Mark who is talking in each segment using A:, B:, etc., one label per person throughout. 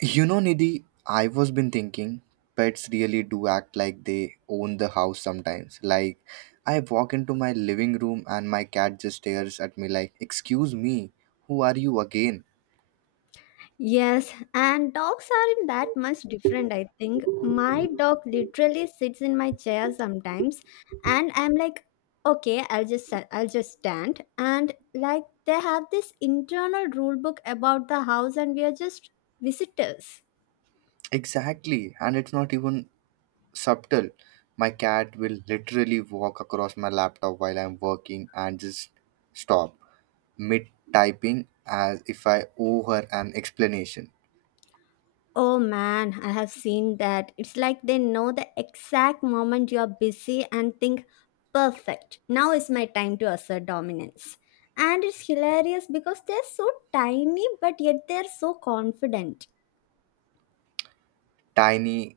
A: You know, Nidhi, I was been thinking pets really do act like they own the house sometimes. Like I walk into my living room and my cat just stares at me like, "Excuse me, who are you again?"
B: Yes, and dogs aren't that much different, I think. My dog literally sits in my chair sometimes, and I'm like, okay, I'll just I'll just stand. And like they have this internal rule book about the house, and we are just visitors.
A: Exactly, and it's not even subtle. My cat will literally walk across my laptop while I'm working and just stop mid typing as if I owe her an explanation.
B: Oh man, I have seen that. It's like they know the exact moment you're busy and think, perfect, now is my time to assert dominance. And it's hilarious because they're so tiny, but yet they're so confident.
A: Tiny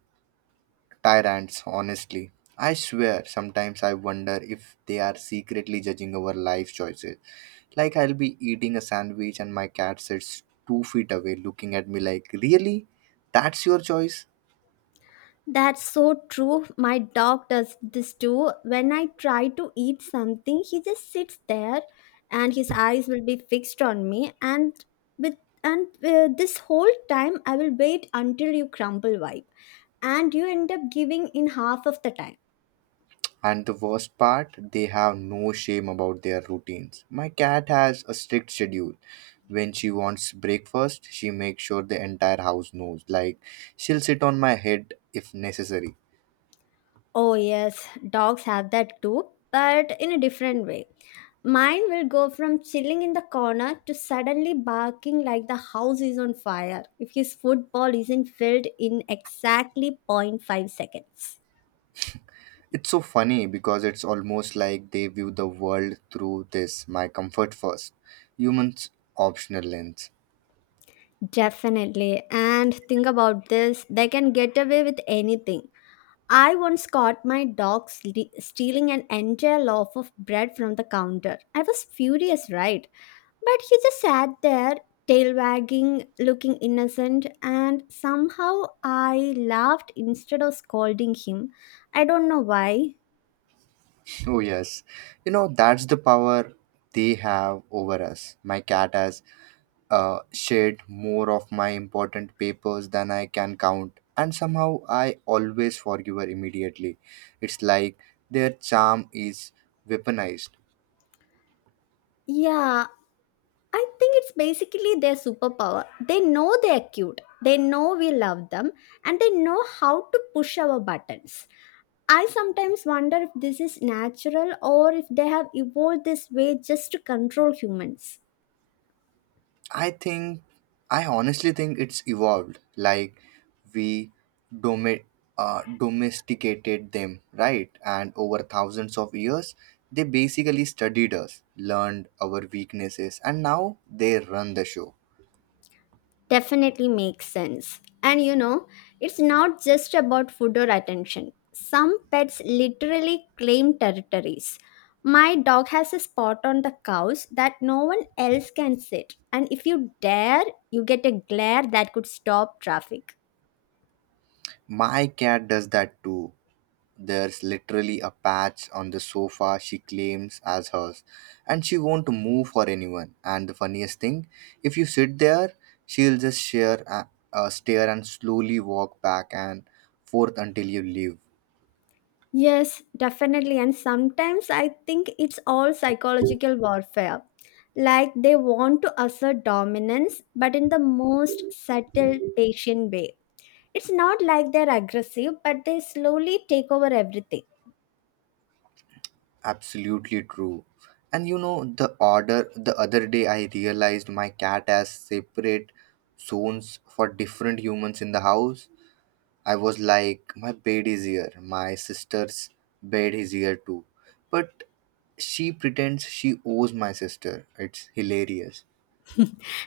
A: tyrants, honestly. I swear, sometimes I wonder if they are secretly judging our life choices. Like, I'll be eating a sandwich and my cat sits 2 feet away looking at me like, really? That's your choice?
B: That's so true. My dog does this too. When I try to eat something, he just sits there and his eyes will be fixed on me and with and this whole time I will wait until you crumble wipe and you end up giving in half of the time.
A: And the worst part, they have no shame about their routines. My cat has a strict schedule. When she wants breakfast, she makes sure the entire house knows. Like, she'll sit on my head if necessary.
B: Oh, yes, dogs have that too, but in a different way. Mine will go from chilling in the corner to suddenly barking like the house is on fire if his football isn't filled in exactly 0.5 seconds.
A: It's so funny because it's almost like they view the world through this my comfort first, humans optional lens.
B: Definitely. And think about this they can get away with anything. I once caught my dog stealing an entire loaf of bread from the counter. I was furious, right? But he just sat there, tail wagging, looking innocent, and somehow I laughed instead of scolding him. I don't know why.
A: Oh, yes. You know, that's the power they have over us. My cat has shared more of my important papers than I can count, and somehow I always forgive her immediately. It's like their charm is weaponized.
B: Yeah, I think it's basically their superpower. They know they're cute, they know we love them, and they know how to push our buttons. I sometimes wonder if this is natural or if they have evolved this way just to control humans.
A: I think I honestly think it's evolved. Like we domi- domesticated them, right? And over thousands of years, they basically studied us, learned our weaknesses, and now they run the show.
B: Definitely makes sense. And you know, it's not just about food or attention. Some pets literally claim territories. My dog has a spot on the couch that no one else can sit. And if you dare, you get a glare that could stop traffic.
A: My cat does that too. There's literally a patch on the sofa she claims as hers, and she won't move for anyone. And the funniest thing, if you sit there, she'll just stare and slowly walk back and forth until you leave.
B: Yes, definitely. And sometimes I think it's all psychological warfare. Like they want to assert dominance, but in the most subtle, patient way. It's not like they're aggressive, but they slowly take over everything.
A: Absolutely true. And you know, the other day I realized my cat has separate zones for different humans in the house. I was like, my bed is here. My sister's bed is here too. But she pretends she owes my sister. It's hilarious.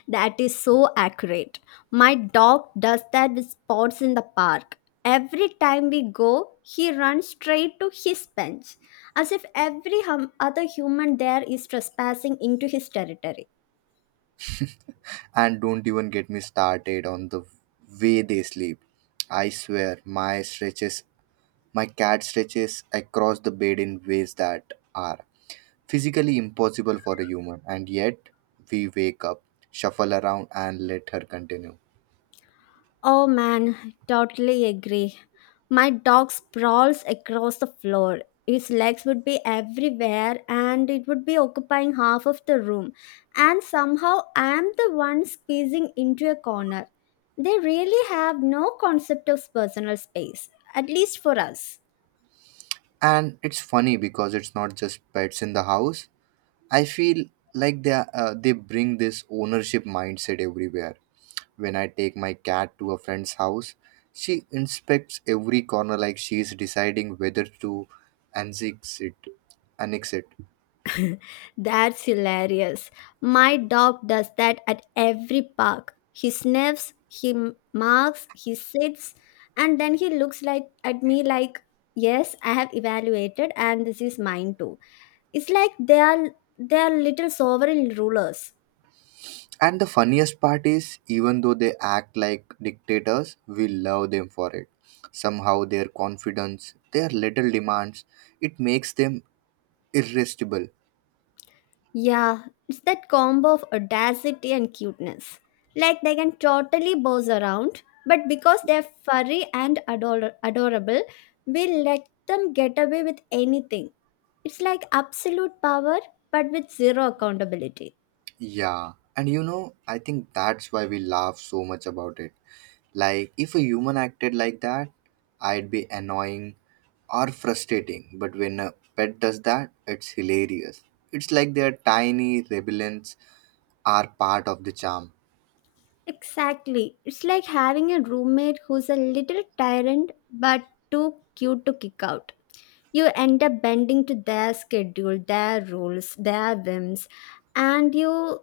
B: That is so accurate. My dog does that with spots in the park. Every time we go, he runs straight to his bench, as if every other human there is trespassing into his territory.
A: And don't even get me started on the way they sleep. I swear, my stretches, my cat stretches across the bed in ways that are physically impossible for a human. And yet, we wake up, shuffle around, and let her continue.
B: Oh man, totally agree. My dog sprawls across the floor. His legs would be everywhere and it would be occupying half of the room. And somehow I'm the one squeezing into a corner. They really have no concept of personal space, at least for us.
A: And it's funny because it's not just pets in the house I feel like they bring this ownership mindset everywhere. When I take my cat to a friend's house, she inspects every corner like she is deciding whether to annex it. Annex it.
B: That's hilarious. My dog does that at every park. He sniffs, he marks, he sits, and then he looks like at me like, "Yes, I have evaluated, and this is mine too." It's like they are little sovereign rulers.
A: And the funniest part is, even though they act like dictators, we love them for it. Somehow, their confidence, their little demands, it makes them irresistible.
B: Yeah, it's that combo of audacity and cuteness. Like they can totally boss around, but because they're furry and adorable, we let them get away with anything. It's like absolute power, but with zero accountability.
A: Yeah, and you know, I think that's why we laugh so much about it. Like, if a human acted like that, I'd be annoying or frustrating. But when a pet does that, it's hilarious. It's like their tiny rebellions are part of the charm.
B: Exactly. It's like having a roommate who's a little tyrant, but too cute to kick out. You end up bending to their schedule, their rules, their whims, and you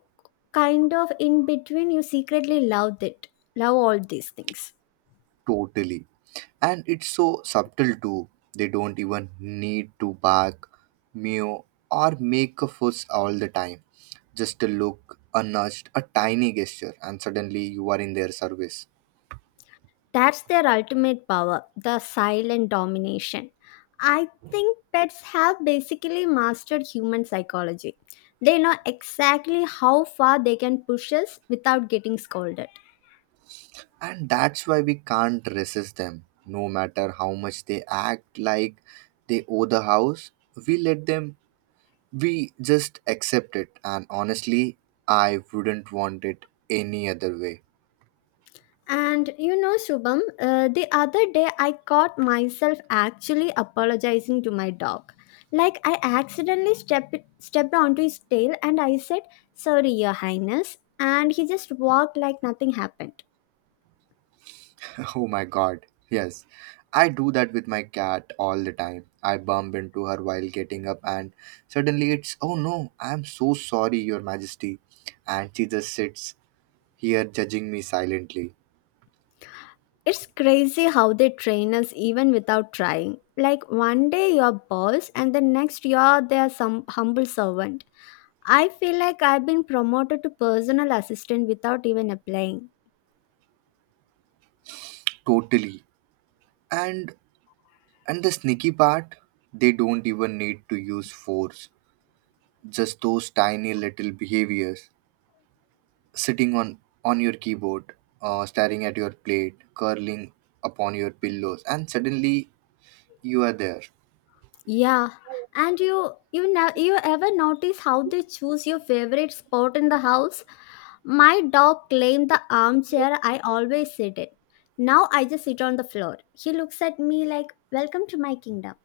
B: kind of in between, you secretly love it. Love all these things.
A: Totally. And it's so subtle too. They don't even need to bark, meow, or make a fuss all the time. Just a look, a nudge, a tiny gesture, and suddenly you are in their service.
B: That's their ultimate power, the silent domination. I think pets have basically mastered human psychology. They know exactly how far they can push us without getting scolded.
A: And that's why we can't resist them. No matter how much they act like they owe the house, we let them, we just accept it. And honestly, I wouldn't want it any other way.
B: And you know, Shubham, the other day I caught myself actually apologizing to my dog. Like I accidentally stepped onto his tail and I said, "Sorry, Your Highness," and he just walked like nothing happened.
A: Oh my god, yes. I do that with my cat all the time. I bump into her while getting up, and suddenly it's, oh no, I'm so sorry, Your Majesty. And she just sits here judging me silently.
B: It's crazy how they train us even without trying. Like one day you're boss and the next you're their some humble servant. I feel like I've been promoted to personal assistant without even applying.
A: Totally. And and the sneaky part, they don't even need to use force. Just those tiny little behaviors. Sitting on your keyboard, staring at your plate, curling upon your pillows, and suddenly you are there.
B: Yeah. And you ever notice how they choose your favorite spot in the house? My dog claimed the armchair I always sit in. Now I just sit on the floor. He looks at me like, welcome to my kingdom.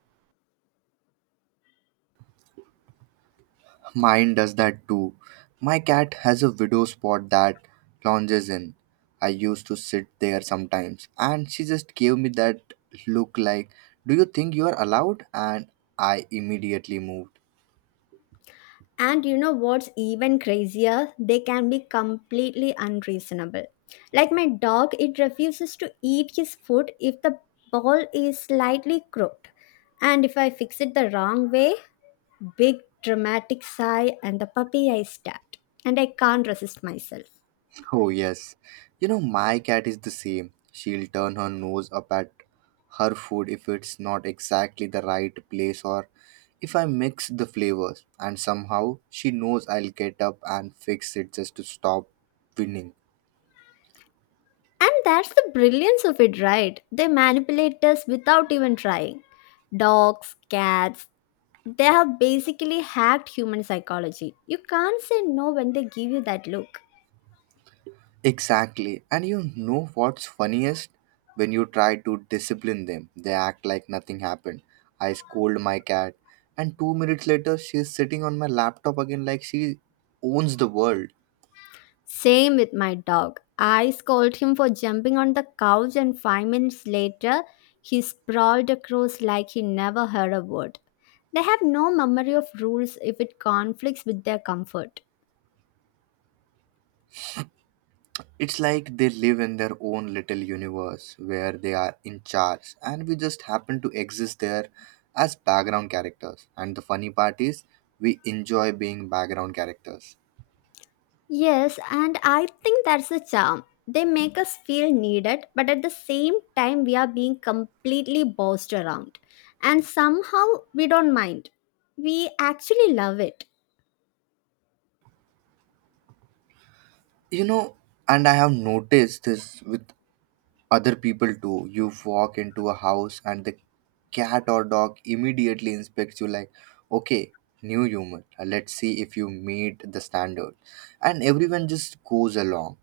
A: Mine does that too. My cat has a widow spot that lounges in. I used to sit there sometimes, and she just gave me that look like, do you think you are allowed? And I immediately moved.
B: And you know what's even crazier? They can be completely unreasonable. Like my dog, it refuses to eat his food if the ball is slightly crooked. And if I fix it the wrong way, big dramatic sigh and the puppy I stabbed. And I can't resist myself.
A: Oh, yes. You know, my cat is the same. She'll turn her nose up at her food if it's not exactly the right place or if I mix the flavors, and somehow she knows I'll get up and fix it just to stop winning.
B: And that's the brilliance of it, right? They manipulate us without even trying. Dogs, cats, they have basically hacked human psychology. You can't say no when they give you that look.
A: Exactly. And you know what's funniest? When you try to discipline them, they act like nothing happened. I scold my cat, and 2 minutes later, she's sitting on my laptop again like she owns the world.
B: Same with my dog. I scolded him for jumping on the couch, and 5 minutes later, he sprawled across like he never heard a word. They have no memory of rules if it conflicts with their comfort.
A: It's like they live in their own little universe where they are in charge, and we just happen to exist there as background characters. And the funny part is, we enjoy being background characters.
B: Yes, and I think that's the charm. They make us feel needed, but at the same time, we are being completely bossed around. And somehow, we don't mind. We actually love it.
A: You know, and I have noticed this with other people too. You walk into a house and the cat or dog immediately inspects you like, okay, new human. Let's see if you meet the standard. And everyone just goes along.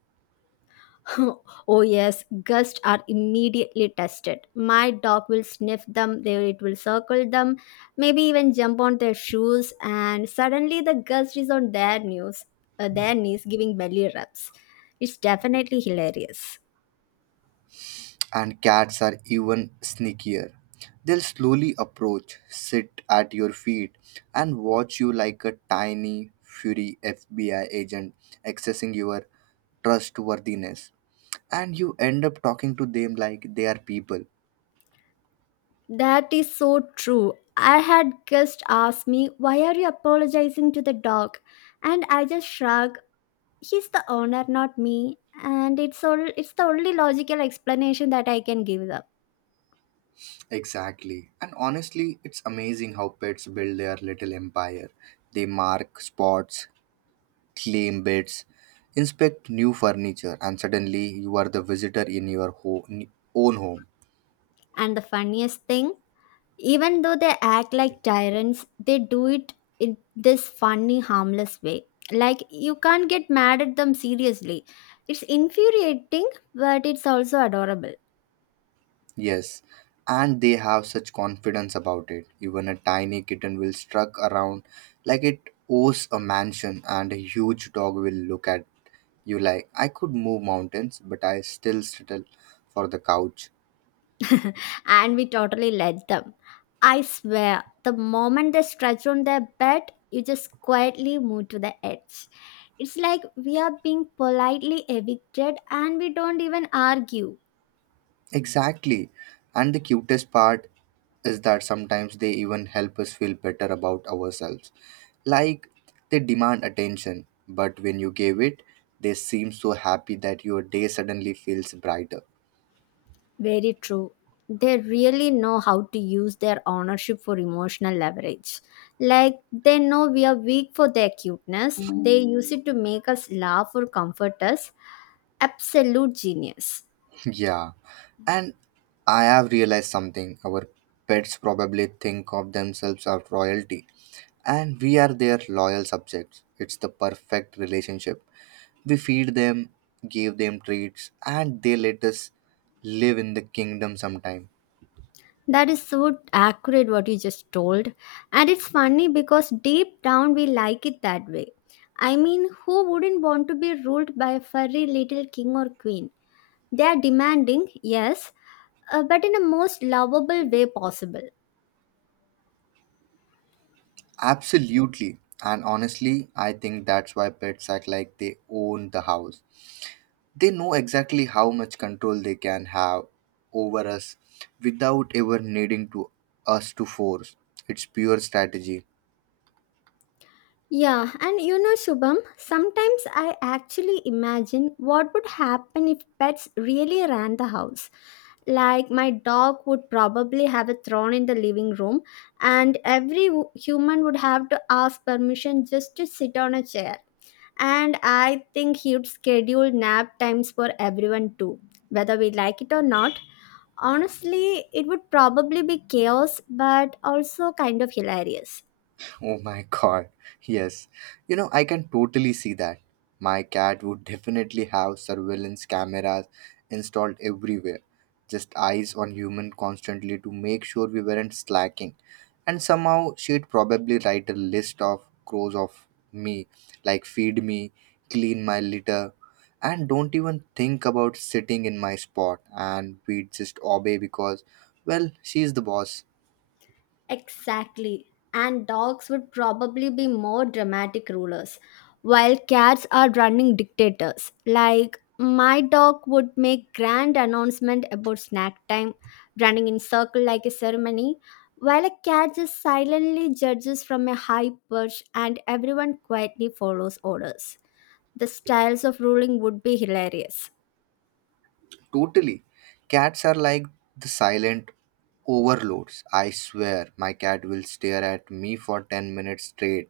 B: Oh, yes, gusts are immediately tested. My dog will sniff them, they, it will circle them, maybe even jump on their shoes, and suddenly the gust is on their, their knees, giving belly rubs. It's definitely hilarious.
A: And cats are even sneakier. They'll slowly approach, sit at your feet, and watch you like a tiny, fury FBI agent accessing your trustworthiness. And you end up talking to them like they are people.
B: That is so true. I had guest ask me, why are you apologizing to the dog? And I just shrugged. He's the owner, not me. And it's the only logical explanation that I can give them.
A: Exactly. And honestly, it's amazing how pets build their little empire. They mark spots, claim beds, inspect new furniture, and suddenly you are the visitor in your own home.
B: And the funniest thing, even though they act like tyrants, they do it in this funny, harmless way. Like you can't get mad at them seriously. It's infuriating, but it's also adorable.
A: Yes. And they have such confidence about it. Even a tiny kitten will strut around like it owes a mansion, and a huge dog will look at you like, I could move mountains, but I still settle for the couch.
B: And we totally let them. I swear, the moment they stretch on their bed, you just quietly move to the edge. It's like we are being politely evicted and we don't even argue.
A: Exactly. And the cutest part is that sometimes they even help us feel better about ourselves. Like they demand attention, but when you give it, they seem so happy that your day suddenly feels brighter.
B: Very true. They really know how to use their ownership for emotional leverage. Like they know we are weak for their cuteness, they use it to make us laugh or comfort us. Absolute genius.
A: Yeah. And I have realized something. Our pets probably think of themselves as royalty, and we are their loyal subjects. It's the perfect relationship. We feed them, gave them treats, and they let us live in the kingdom sometime.
B: That is so accurate what you just told. And it's funny because deep down we like it that way. I mean, who wouldn't want to be ruled by a furry little king or queen? They are demanding, yes, but in a most lovable way possible.
A: Absolutely. And honestly, I think that's why pets act like they own the house. They know exactly how much control they can have over us without ever needing to us to force. It's pure strategy.
B: Yeah, and you know, Shubham, sometimes I actually imagine what would happen if pets really ran the house. Like, my dog would probably have a throne in the living room, and every human would have to ask permission just to sit on a chair. And I think he'd schedule nap times for everyone too, whether we like it or not. Honestly, it would probably be chaos, but also kind of hilarious.
A: Oh my god. Yes. You know, I can totally see that. My cat would definitely have surveillance cameras installed everywhere, just eyes on human constantly to make sure we weren't slacking. And somehow she'd probably write a list of crows of me, like feed me, clean my litter, and don't even think about sitting in my spot. And we'd just obey because, well, she's the boss.
B: Exactly. And dogs would probably be more dramatic rulers, while cats are running dictators. Like, my dog would make grand announcement about snack time, running in circle like a ceremony, while a cat just silently judges from a high perch and everyone quietly follows orders. The styles of ruling would be hilarious.
A: Totally. Cats are like the silent overloads. I swear my cat will stare at me for 10 minutes straight,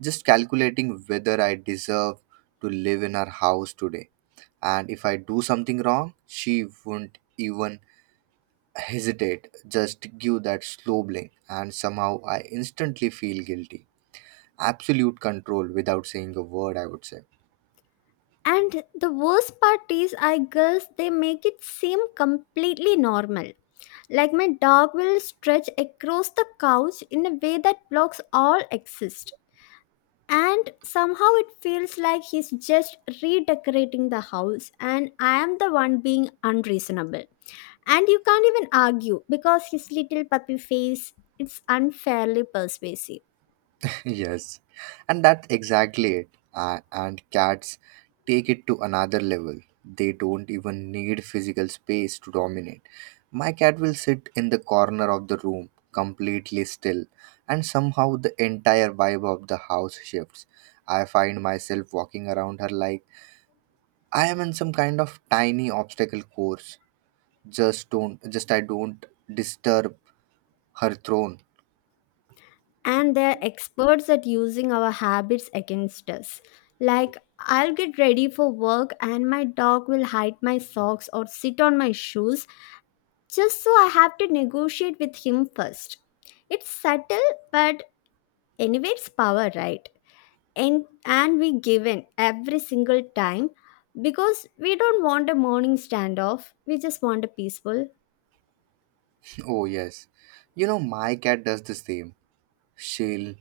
A: just calculating whether I deserve to live in her house today. And if I do something wrong, she won't even hesitate, just give that slow blink, and somehow I instantly feel guilty. Absolute control without saying a word, I would say.
B: And the worst part is, I guess they make it seem completely normal. Like my dog will stretch across the couch in a way that blocks all exist. And somehow it feels like he's just redecorating the house, and I am the one being unreasonable. And you can't even argue because his little puppy face is unfairly persuasive.
A: Yes, and that's exactly it. And cats take it to another level. They don't even need physical space to dominate. My cat will sit in the corner of the room, completely still, and somehow the entire vibe of the house shifts. I find myself walking around her like I am in some kind of tiny obstacle course. Just don't, just I don't disturb her throne.
B: And they're experts at using our habits against us. Like, I'll get ready for work, and my dog will hide my socks or sit on my shoes just so I have to negotiate with him first. It's subtle, but anyway, it's power, right? And we give in every single time because we don't want a morning standoff. We just want a peaceful.
A: Oh, yes. You know, my cat does the same. She'll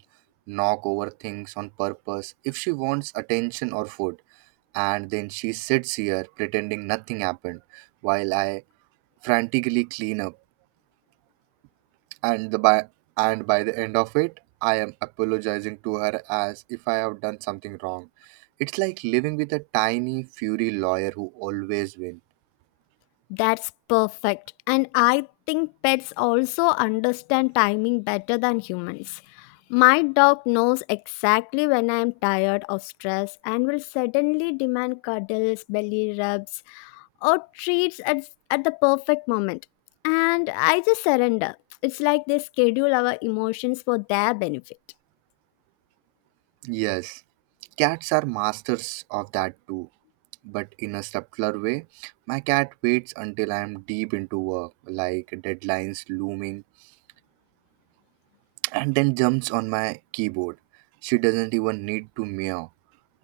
A: knock over things on purpose if she wants attention or food, and then she sits here pretending nothing happened while I frantically clean up. And the by and by the end of it, I am apologizing to her as if I have done something wrong. It's like living with a tiny fury lawyer who always wins.
B: That's perfect. And I think pets also understand timing better than humans. My dog knows exactly when I am tired or stressed and will suddenly demand cuddles, belly rubs, or treats at the perfect moment. And I just surrender. It's like they schedule our emotions for their benefit.
A: Yes, cats are masters of that too, but in a subtler way. My cat waits until I'm deep into work, like deadlines looming, and then jumps on my keyboard. She doesn't even need to meow.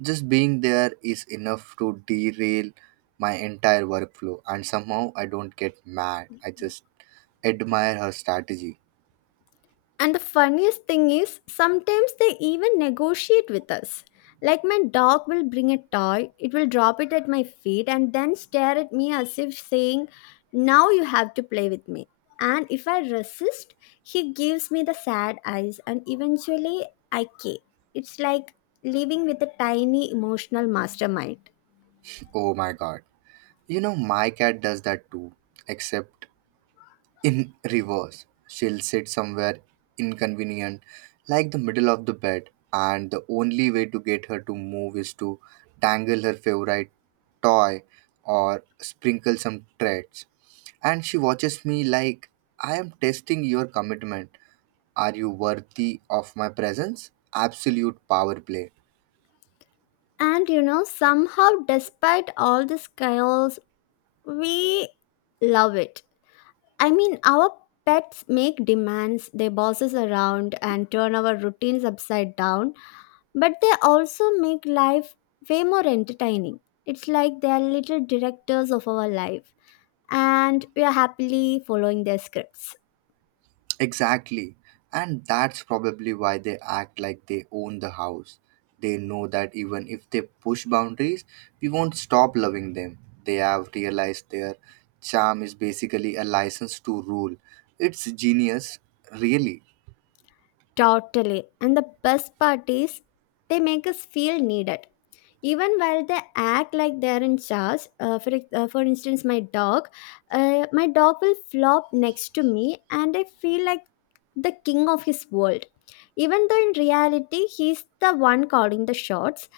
A: Just being there is enough to derail my entire workflow, and somehow I don't get mad. I just admire her strategy.
B: And the funniest thing is, sometimes they even negotiate with us. Like my dog will bring a toy, it will drop it at my feet and then stare at me as if saying, now you have to play with me. And if I resist, he gives me the sad eyes and eventually I cave. It's like living with a tiny emotional mastermind.
A: Oh my god. You know, my cat does that too, except in reverse, she'll sit somewhere inconvenient, like the middle of the bed, and the only way to get her to move is to dangle her favorite toy or sprinkle some treats. And she watches me like, I am testing your commitment. Are you worthy of my presence? Absolute power play.
B: And you know, somehow, despite all this chaos, we love it. I mean, our pets make demands, they boss us around and turn our routines upside down, but they also make life way more entertaining. It's like they are little directors of our life, and we are happily following their scripts.
A: Exactly. And that's probably why they act like they own the house. They know that even if they push boundaries, we won't stop loving them. They have realized their charm is basically a license to rule. It's genius, really.
B: Totally. And the best part is, they make us feel needed. Even while they act like they're in charge, for instance my dog, my dog will flop next to me, and I feel like the king of his world, even though in reality he's the one calling the shots.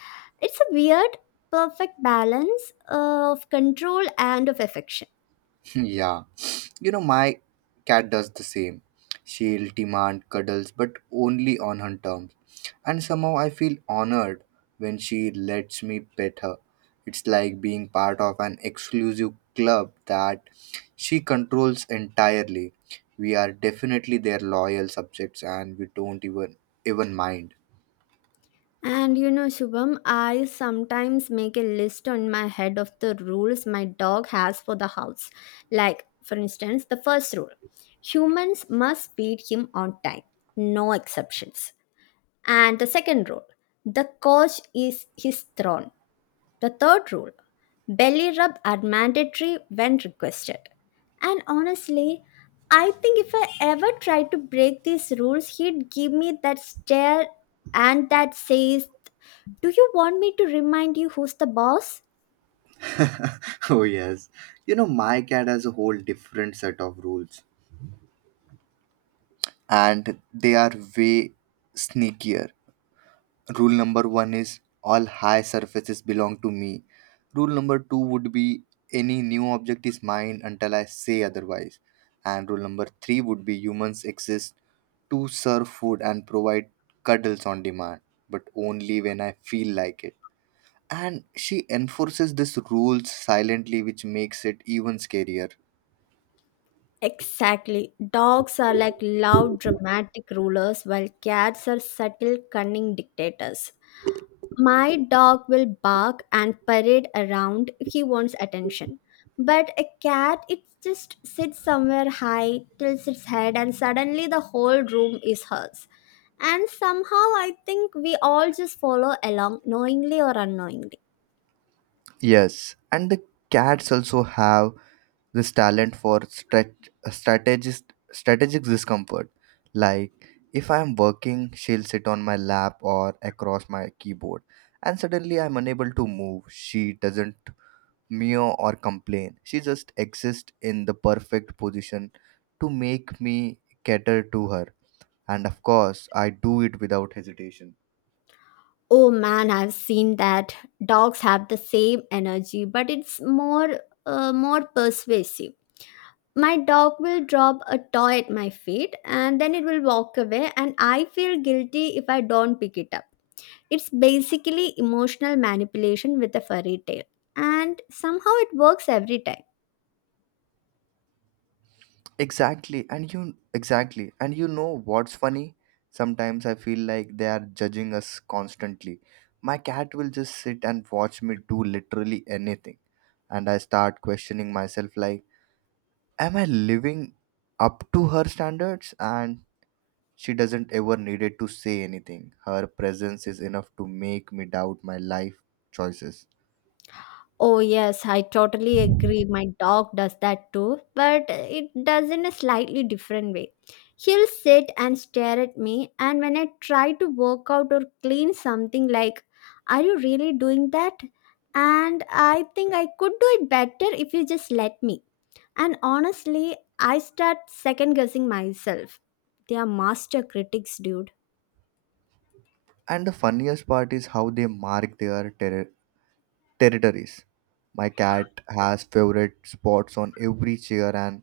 B: It's a weird, perfect balance of control and of affection.
A: Yeah, you know, my cat does the same. She'll demand cuddles, but only on her terms. And somehow I feel honored when she lets me pet her. It's like being part of an exclusive club that she controls entirely. We are definitely their loyal subjects and we don't even mind.
B: And you know, Shubham, I sometimes make a list on my head of the rules my dog has for the house. Like, for instance, the first rule: humans must feed him on time, no exceptions. And the second rule: the couch is his throne. The third rule: belly rub are mandatory when requested. And honestly, I think if I ever tried to break these rules, he'd give me that stare, and that says, "Do you want me to remind you who's the boss?"
A: Oh yes. You know, my cat has a whole different set of rules, and they are way sneakier. Rule number one is all high surfaces belong to me. Rule number two would be any new object is mine until I say otherwise. And rule number three would be humans exist to serve food and provide cuddles on demand, but only when I feel like it. And she enforces this rules silently, which makes it even scarier.
B: Exactly. Dogs are like loud, dramatic rulers, while cats are subtle, cunning dictators. My dog will bark and parade around. He wants attention. But a cat, it just sits somewhere high, tilts its head, and suddenly the whole room is hers. And somehow I think we all just follow along, knowingly or unknowingly.
A: Yes, and the cats also have this talent for strategic discomfort. Like, if I am working, she'll sit on my lap or across my keyboard, and suddenly I'm unable to move. She doesn't meow or complain, she just exists in the perfect position to make me cater to her. And of course, I do it without hesitation.
B: Oh man, I've seen that. Dogs have the same energy, but it's more persuasive. My dog will drop a toy at my feet and then it will walk away, and I feel guilty if I don't pick it up. It's basically emotional manipulation with a furry tail, and somehow it works every time.
A: Exactly, and you know what's funny? Sometimes I feel like they are judging us constantly. My cat will just sit and watch me do literally anything, and I start questioning myself like, am I living up to her standards? And she doesn't ever needed to say anything. Her presence is enough to make me doubt my life choices.
B: Oh, yes, I totally agree. My dog does that too, but it does in a slightly different way. He'll sit and stare at me, and when I try to work out or clean something, like, "Are you really doing that? And I think I could do it better if you just let me." And honestly, I start second guessing myself. They are master critics, dude.
A: And the funniest part is how they mark their territories. My cat has favorite spots on every chair and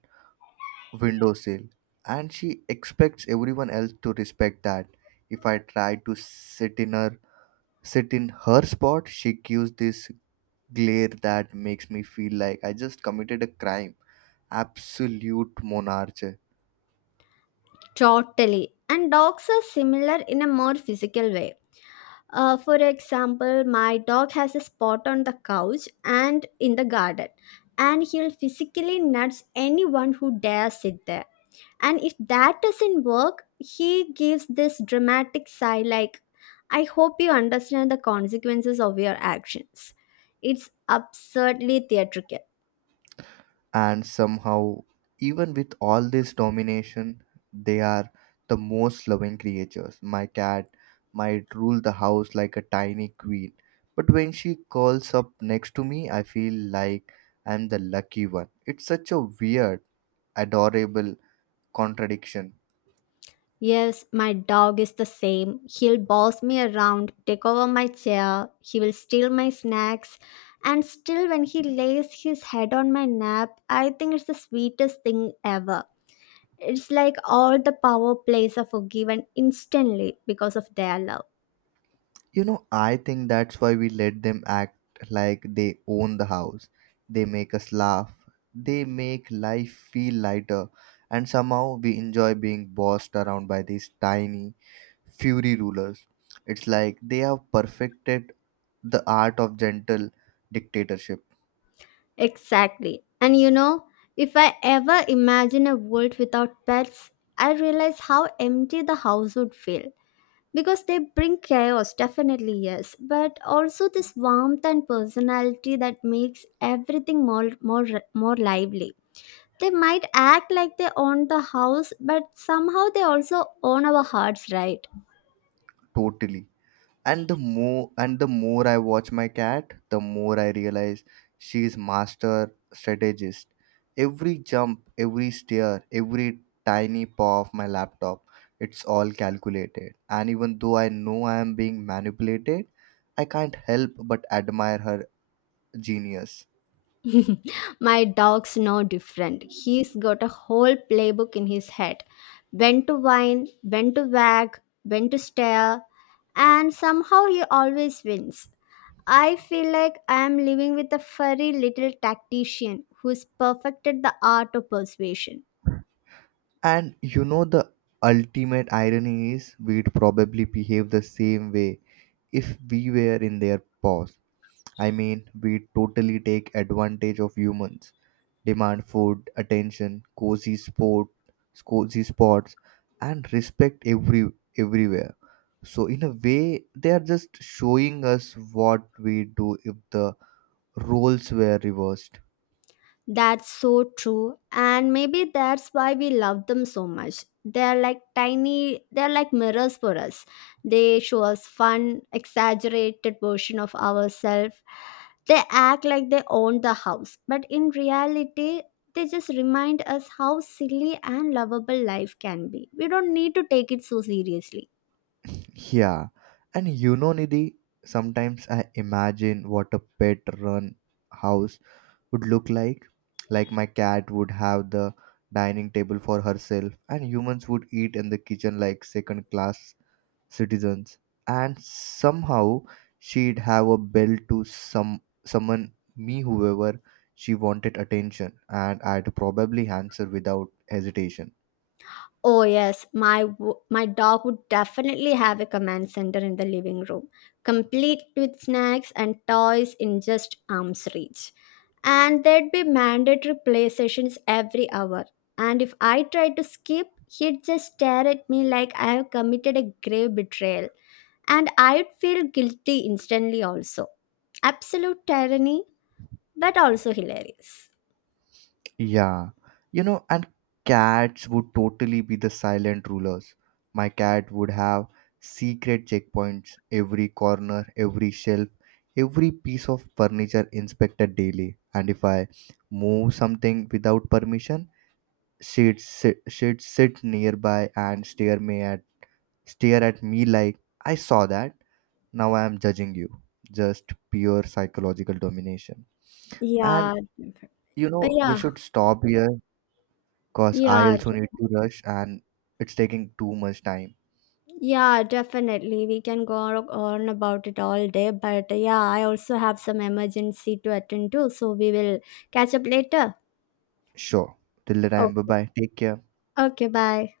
A: windowsill, and she expects everyone else to respect that. If I try to sit in her spot, she gives this glare that makes me feel like I just committed a crime. Absolute monarch.
B: Totally. And dogs are similar in a more physical way. For example, my dog has a spot on the couch and in the garden, and he'll physically nuts anyone who dares sit there. And if that doesn't work, he gives this dramatic sigh like, "I hope you understand the consequences of your actions." It's absurdly theatrical.
A: And somehow, even with all this domination, they are the most loving creatures. My cat might rule the house like a tiny queen, but when she curls up next to me, I feel like I'm the lucky one. It's such a weird, adorable contradiction.
B: Yes, my dog is the same. He'll boss me around, take over my chair, he will steal my snacks, and still, when he lays his head on my lap, I think it's the sweetest thing ever. It's like all the power plays are forgiven instantly because of their love.
A: You know, I think that's why we let them act like they own the house. They make us laugh, they make life feel lighter, and somehow we enjoy being bossed around by these tiny, fury rulers. It's like they have perfected the art of gentle dictatorship.
B: Exactly. And you know, if I ever imagine a world without pets, I realize how empty the house would feel, because they bring chaos, definitely, yes, but also this warmth and personality that makes everything more lively. They might act like they own the house, but somehow they also own our hearts, right?
A: Totally. And the more I watch my cat, the more I realize she's master strategist. Every jump, every stare, every tiny paw of my laptop, it's all calculated. And even though I know I am being manipulated, I can't help but admire her genius.
B: My dog's no different. He's got a whole playbook in his head: when to whine, when to wag, when to stare, and somehow he always wins. I feel like I am living with a furry little tactician who's perfected the art of persuasion.
A: And you know, the ultimate irony is we'd probably behave the same way if we were in their paws. I mean, we totally take advantage of humans. Demand food, attention, cozy spots, and respect everywhere. So in a way, they are just showing us what we do if the roles were reversed.
B: That's so true, and maybe that's why we love them so much. They're like mirrors for us. They show us fun, exaggerated version of ourselves. They act like they own the house, but in reality, they just remind us how silly and lovable life can be. We don't need to take it so seriously.
A: Yeah, and you know, Nidhi, sometimes I imagine what a pet run house would look like. Like my cat would have the dining table for herself, and humans would eat in the kitchen like second class citizens, and somehow she'd have a bell to some summon me whoever she wanted attention, and I'd probably answer without hesitation.
B: Oh yes, my dog would definitely have a command center in the living room, complete with snacks and toys in just arm's reach. And there'd be mandatory play sessions every hour. And if I tried to skip, he'd just stare at me like I have committed a grave betrayal. And I'd feel guilty instantly also. Absolute tyranny, but also hilarious.
A: Yeah, you know, and cats would totally be the silent rulers. My cat would have secret checkpoints, every corner, every shelf, every piece of furniture inspected daily. And if I move something without permission, she'd sit nearby and stare at me like I saw that. Now I am judging you. Just pure psychological domination. And
B: Yeah.
A: you know, we
B: Yeah.
A: should stop here because I
B: Yeah.
A: also need to rush and it's taking too much time.
B: Yeah, definitely. We can go on about it all day. But yeah, I also have some emergency to attend to. So we will catch up later.
A: Sure. Till the time. Bye
B: Okay.
A: bye. Take care.
B: Okay, bye.